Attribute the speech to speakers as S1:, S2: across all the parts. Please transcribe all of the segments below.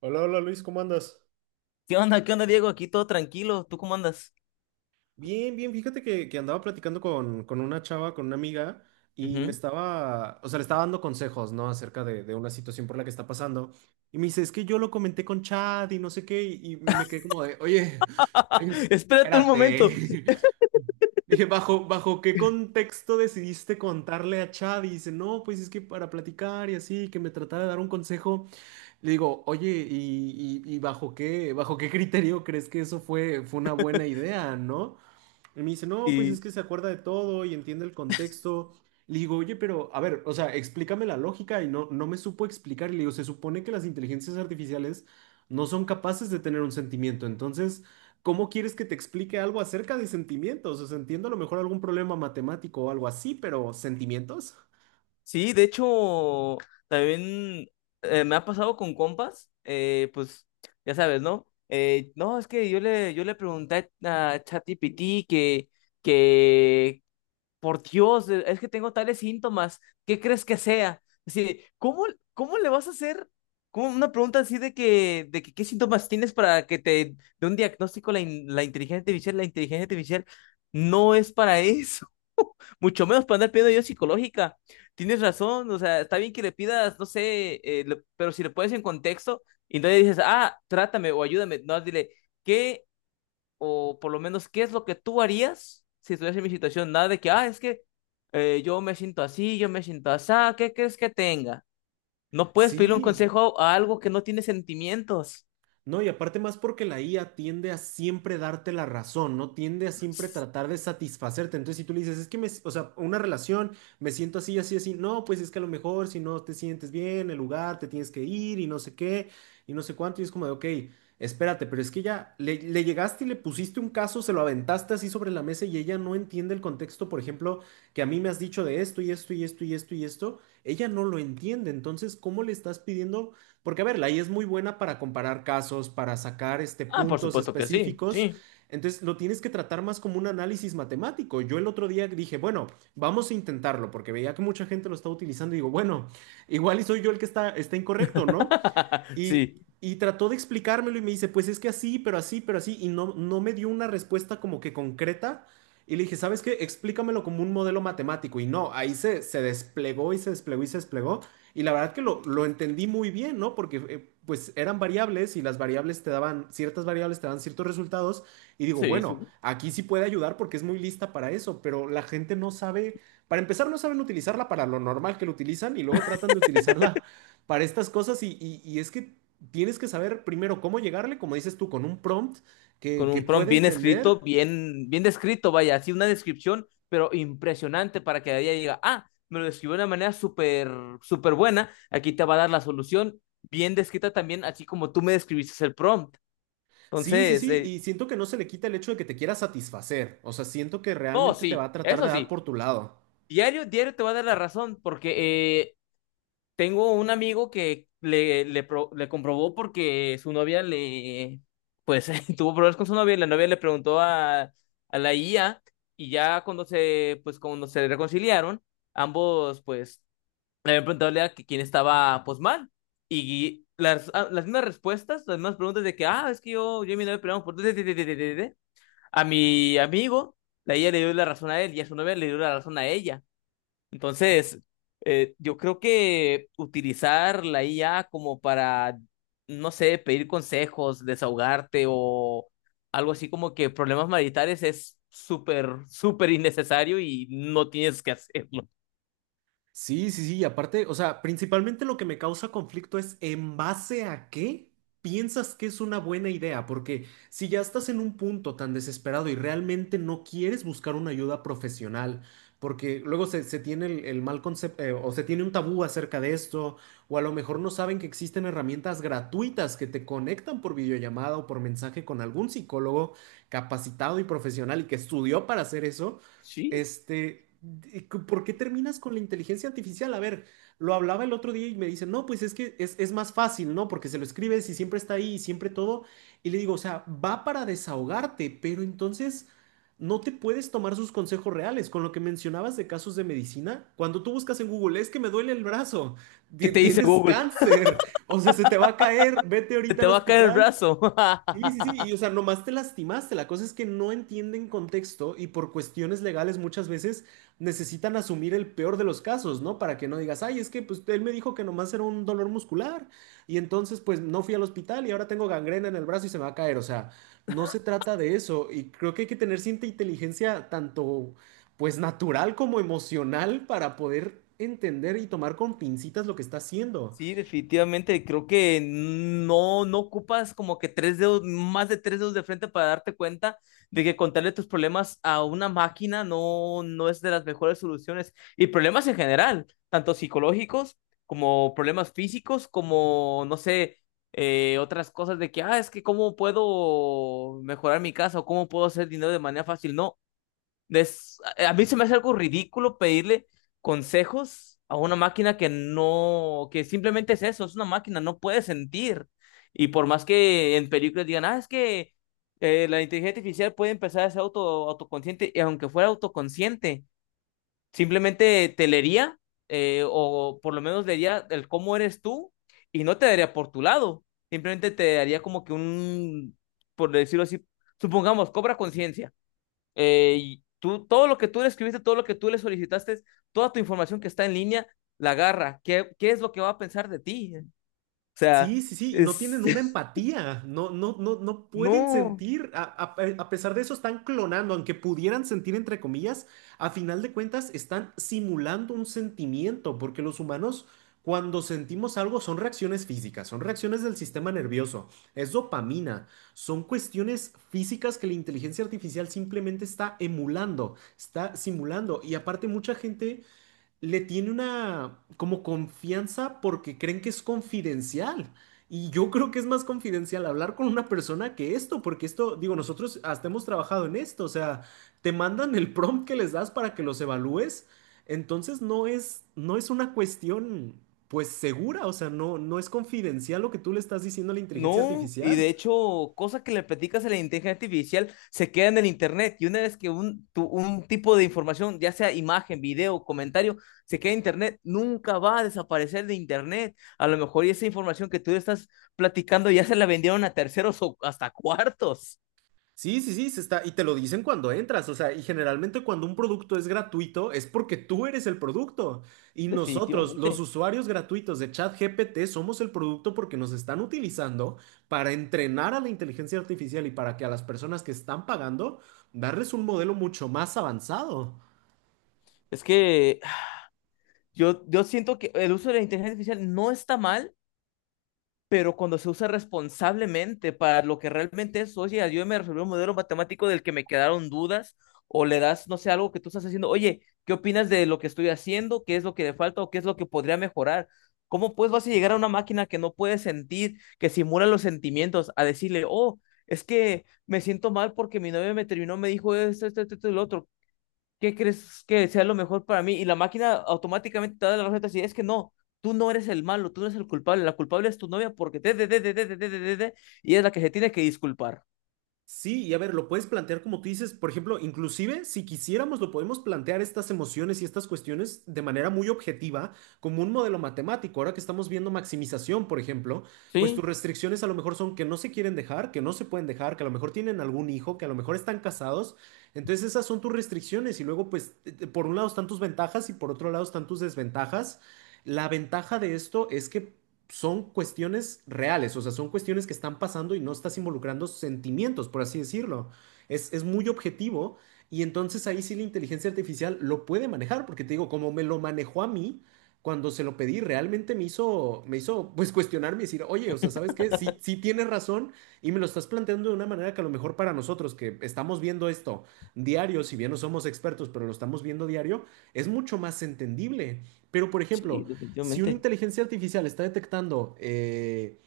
S1: Hola, hola Luis, ¿cómo andas?
S2: ¿Qué onda? ¿Qué onda, Diego? Aquí todo tranquilo. ¿Tú cómo andas?
S1: Bien, bien, fíjate que andaba platicando con una chava, con una amiga, y me
S2: Ujú.
S1: estaba, o sea, le estaba dando consejos, ¿no? Acerca de una situación por la que está pasando. Y me dice, es que yo lo comenté con Chad y no sé qué, y me quedé como de, oye,
S2: Espérate un momento.
S1: espérate. Dije, ¿bajo qué contexto decidiste contarle a Chad? Y dice, no, pues es que para platicar y así, que me tratara de dar un consejo. Le digo, oye, ¿y bajo qué, ¿bajo qué criterio crees que eso fue, fue una buena idea, ¿no? Y me dice, no, pues es
S2: Y
S1: que se acuerda de todo y entiende el contexto. Le digo, oye, pero a ver, o sea, explícame la lógica y no, no me supo explicar. Y le digo, se supone que las inteligencias artificiales no son capaces de tener un sentimiento. Entonces, ¿cómo quieres que te explique algo acerca de sentimientos? O sea, entiendo a lo mejor algún problema matemático o algo así, pero ¿sentimientos?
S2: sí, de hecho, también me ha pasado con compas, pues ya sabes, ¿no? No, es que yo le pregunté a ChatGPT que por Dios, es que tengo tales síntomas, ¿qué crees que sea? Así, ¿cómo, cómo le vas a hacer como una pregunta así de que qué síntomas tienes para que te dé un diagnóstico la inteligencia artificial? La inteligencia artificial no es para eso, mucho menos para andar pidiendo ayuda psicológica. Tienes razón, o sea, está bien que le pidas, no sé, pero si le pones en contexto y no le dices, ah, trátame o ayúdame, no, dile, ¿qué o por lo menos qué es lo que tú harías si estuvieras en mi situación, nada de que, ah, es que yo me siento así, yo me siento así, ¿qué crees que tenga? No puedes pedirle un
S1: Sí.
S2: consejo a algo que no tiene sentimientos.
S1: No, y aparte más porque la IA tiende a siempre darte la razón, ¿no? Tiende a siempre tratar de satisfacerte. Entonces, si tú le dices, es que me, s- o sea, una relación, me siento así, así, así, no, pues es que a lo mejor si no te sientes bien, el lugar, te tienes que ir y no sé qué, y no sé cuánto, y es como de, ok, espérate, pero es que ya le llegaste y le pusiste un caso, se lo aventaste así sobre la mesa y ella no entiende el contexto, por ejemplo, que a mí me has dicho de esto y esto y esto y esto y esto, ella no lo entiende. Entonces, ¿cómo le estás pidiendo? Porque a ver, la IA es muy buena para comparar casos, para sacar este,
S2: Ah, por
S1: puntos
S2: supuesto que sí,
S1: específicos.
S2: sí.
S1: Entonces lo tienes que tratar más como un análisis matemático. Yo el otro día dije, bueno, vamos a intentarlo, porque veía que mucha gente lo estaba utilizando y digo, bueno, igual y soy yo el que está incorrecto, ¿no? Y,
S2: Sí,
S1: y trató de explicármelo y me dice, pues es que así, pero así, pero así, y no, no me dio una respuesta como que concreta. Y le dije, ¿sabes qué? Explícamelo como un modelo matemático. Y no, ahí se desplegó y se desplegó y se desplegó. Y la verdad que lo entendí muy bien, ¿no? Porque pues eran variables y las variables te daban, ciertas variables te dan ciertos resultados. Y digo,
S2: sí,
S1: bueno,
S2: sí.
S1: aquí sí puede ayudar porque es muy lista para eso, pero la gente no sabe, para empezar no saben utilizarla para lo normal que lo utilizan y luego tratan de utilizarla para estas cosas y es que tienes que saber primero cómo llegarle, como dices tú, con un prompt que,
S2: Con
S1: que
S2: un prompt
S1: pueda
S2: bien escrito,
S1: entender.
S2: bien descrito, vaya, así una descripción, pero impresionante para que ella diga, ah, me lo describió de una manera súper, súper buena, aquí te va a dar la solución, bien descrita también, así como tú me describiste el prompt.
S1: Sí, sí,
S2: Entonces,
S1: sí, y siento que no se le quita el hecho de que te quiera satisfacer, o sea, siento que
S2: no,
S1: realmente te va
S2: sí,
S1: a tratar de
S2: eso
S1: dar
S2: sí,
S1: por tu lado.
S2: diario, diario te va a dar la razón, porque tengo un amigo que le comprobó porque su novia pues, tuvo problemas con su novia y la novia le preguntó a la IA y ya cuando se, pues, cuando se reconciliaron, ambos, pues, le habían preguntado a la IA que quién estaba, pues, mal. Y las, ah, las mismas respuestas, las mismas preguntas de que, ah, es que yo y mi novia peleamos por... A mi amigo, la ella le dio la razón a él y a su novia le dio la razón a ella. Entonces, yo creo que utilizar la IA como para, no sé, pedir consejos, desahogarte o algo así como que problemas maritales es súper, súper innecesario y no tienes que hacerlo.
S1: Sí, sí, sí, y aparte, o sea, principalmente lo que me causa conflicto es en base a qué piensas que es una buena idea, porque si ya estás en un punto tan desesperado y realmente no quieres buscar una ayuda profesional, porque luego se tiene el mal concepto, o se tiene un tabú acerca de esto, o a lo mejor no saben que existen herramientas gratuitas que te conectan por videollamada o por mensaje con algún psicólogo capacitado y profesional y que estudió para hacer eso.
S2: Sí.
S1: Este, de- ¿por qué terminas con la inteligencia artificial? A ver, lo hablaba el otro día y me dice, no, pues es que es más fácil, ¿no? Porque se lo escribes y siempre está ahí y siempre todo. Y le digo, o sea, va para desahogarte, pero entonces no te puedes tomar sus consejos reales. Con lo que mencionabas de casos de medicina, cuando tú buscas en Google, es que me duele el brazo,
S2: ¿Qué
S1: ti-
S2: te dice
S1: tienes
S2: Google?
S1: cáncer, o sea, se te va a caer, vete
S2: Se
S1: ahorita
S2: te
S1: al
S2: va a caer el
S1: hospital.
S2: brazo.
S1: Sí, sí, sí, y o sea, nomás te lastimaste. La cosa es que no entienden contexto y por cuestiones legales muchas veces necesitan asumir el peor de los casos, ¿no? Para que no digas, ay, es que pues él me dijo que nomás era un dolor muscular y entonces pues no fui al hospital y ahora tengo gangrena en el brazo y se me va a caer. O sea, no se trata de eso y creo que hay que tener cierta inteligencia tanto pues natural como emocional para poder entender y tomar con pincitas lo que está haciendo.
S2: Sí, definitivamente. Creo que no, no ocupas como que tres dedos, más de tres dedos de frente para darte cuenta de que contarle tus problemas a una máquina no, no es de las mejores soluciones. Y problemas en general, tanto psicológicos como problemas físicos, como, no sé, otras cosas de que, ah, es que cómo puedo mejorar mi casa o cómo puedo hacer dinero de manera fácil. No a mí se me hace algo ridículo pedirle consejos a una máquina que no, que simplemente es eso, es una máquina, no puede sentir. Y por más que en películas digan, ah, es que la inteligencia artificial puede empezar a ser auto, autoconsciente, y aunque fuera autoconsciente, simplemente te leería, o por lo menos leería el cómo eres tú, y no te daría por tu lado, simplemente te daría como que un, por decirlo así, supongamos, cobra conciencia. Y tú, todo lo que tú le escribiste, todo lo que tú le solicitaste, toda tu información que está en línea, la agarra. ¿Qué, qué es lo que va a pensar de ti? O sea,
S1: Sí, sí, sí, y no
S2: es,
S1: tienen una empatía, no, no, no, no pueden
S2: no,
S1: sentir, a pesar de eso están clonando, aunque pudieran sentir entre comillas, a final de cuentas están simulando un sentimiento, porque los humanos cuando sentimos algo son reacciones físicas, son reacciones del sistema nervioso, es dopamina, son cuestiones físicas que la inteligencia artificial simplemente está emulando, está simulando, y aparte mucha gente le tiene una como confianza porque creen que es confidencial. Y yo creo que es más confidencial hablar con una persona que esto, porque esto, digo, nosotros hasta hemos trabajado en esto, o sea, te mandan el prompt que les das para que los evalúes, entonces no es, no es una cuestión, pues, segura, o sea, no, no es confidencial lo que tú le estás diciendo a la inteligencia
S2: no. Y de
S1: artificial.
S2: hecho, cosas que le platicas a la inteligencia artificial se queda en el internet. Y una vez que un tipo de información, ya sea imagen, video, comentario, se queda en internet, nunca va a desaparecer de internet. A lo mejor y esa información que tú estás platicando ya se la vendieron a terceros o hasta cuartos.
S1: Sí, sí, sí, se está, y te lo dicen cuando entras, o sea, y generalmente cuando un producto es gratuito es porque tú eres el producto y nosotros, los
S2: Definitivamente.
S1: usuarios gratuitos de ChatGPT, somos el producto porque nos están utilizando para entrenar a la inteligencia artificial y para que a las personas que están pagando darles un modelo mucho más avanzado.
S2: Es que ah, yo siento que el uso de la inteligencia artificial no está mal, pero cuando se usa responsablemente para lo que realmente es, oye, ayúdame a resolver un modelo matemático del que me quedaron dudas, o le das, no sé, algo que tú estás haciendo, oye, ¿qué opinas de lo que estoy haciendo? ¿Qué es lo que le falta o qué es lo que podría mejorar? ¿Cómo pues vas a llegar a una máquina que no puede sentir, que simula los sentimientos, a decirle, oh, es que me siento mal porque mi novia me terminó, me dijo esto, esto, esto, esto y lo otro? ¿Qué crees que sea lo mejor para mí? Y la máquina automáticamente te da la receta así, es que no, tú no eres el malo, tú no eres el culpable, la culpable es tu novia porque te", y es la que se tiene que disculpar.
S1: Sí, y a ver, lo puedes plantear como tú dices, por ejemplo, inclusive si quisiéramos, lo podemos plantear estas emociones y estas cuestiones de manera muy objetiva, como un modelo matemático. Ahora que estamos viendo maximización, por ejemplo, pues tus
S2: Sí,
S1: restricciones a lo mejor son que no se quieren dejar, que no se pueden dejar, que a lo mejor tienen algún hijo, que a lo mejor están casados. Entonces esas son tus restricciones y luego pues por un lado están tus ventajas y por otro lado están tus desventajas. La ventaja de esto es que son cuestiones reales, o sea, son cuestiones que están pasando y no estás involucrando sentimientos, por así decirlo. Es muy objetivo y entonces ahí sí la inteligencia artificial lo puede manejar, porque te digo, como me lo manejó a mí, cuando se lo pedí, realmente me hizo pues cuestionarme y decir, oye, o sea, ¿sabes qué? Sí, sí tienes razón y me lo estás planteando de una manera que a lo mejor para nosotros que estamos viendo esto diario, si bien no somos expertos, pero lo estamos viendo diario, es mucho más entendible. Pero, por
S2: sí,
S1: ejemplo, si una
S2: definitivamente.
S1: inteligencia artificial está detectando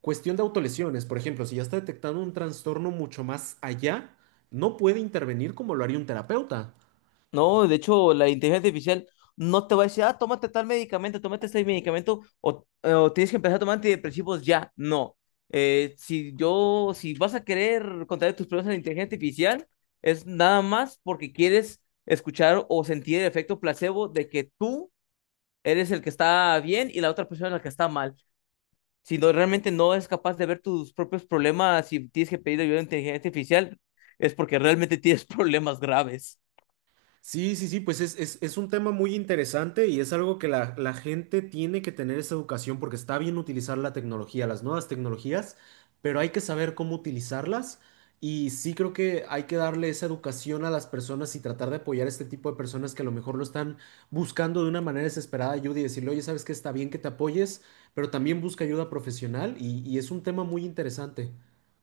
S1: cuestión de autolesiones, por ejemplo, si ya está detectando un trastorno mucho más allá, no puede intervenir como lo haría un terapeuta.
S2: No, de hecho, la inteligencia artificial no te va a decir, ah, tómate tal medicamento, tómate este medicamento, o tienes que empezar a tomar antidepresivos ya. No. Si yo, si vas a querer contar tus problemas a la inteligencia artificial, es nada más porque quieres escuchar o sentir el efecto placebo de que tú eres el que está bien y la otra persona la que está mal. Si no, realmente no es capaz de ver tus propios problemas y tienes que pedir ayuda a la inteligencia artificial, es porque realmente tienes problemas graves.
S1: Sí, sí, sí, pues es un tema muy interesante y es algo que la gente tiene que tener esa educación porque está bien utilizar la tecnología, las nuevas tecnologías, pero hay que saber cómo utilizarlas y sí creo que hay que darle esa educación a las personas y tratar de apoyar a este tipo de personas que a lo mejor lo están buscando de una manera desesperada ayuda y decirle, oye, sabes que está bien que te apoyes, pero también busca ayuda profesional y es un tema muy interesante.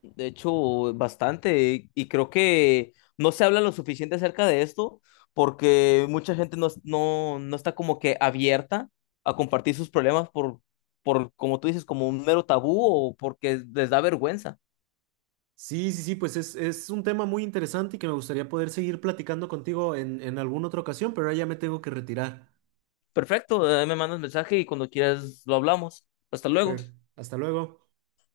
S2: De hecho, bastante. Y creo que no se habla lo suficiente acerca de esto porque mucha gente no, no, no está como que abierta a compartir sus problemas por, como tú dices, como un mero tabú o porque les da vergüenza.
S1: Sí, sí, sí, pues es un tema muy interesante y que me gustaría poder seguir platicando contigo en alguna otra ocasión, pero ahora ya me tengo que retirar.
S2: Perfecto, me mandas mensaje y cuando quieras lo hablamos. Hasta luego.
S1: Pero hasta luego.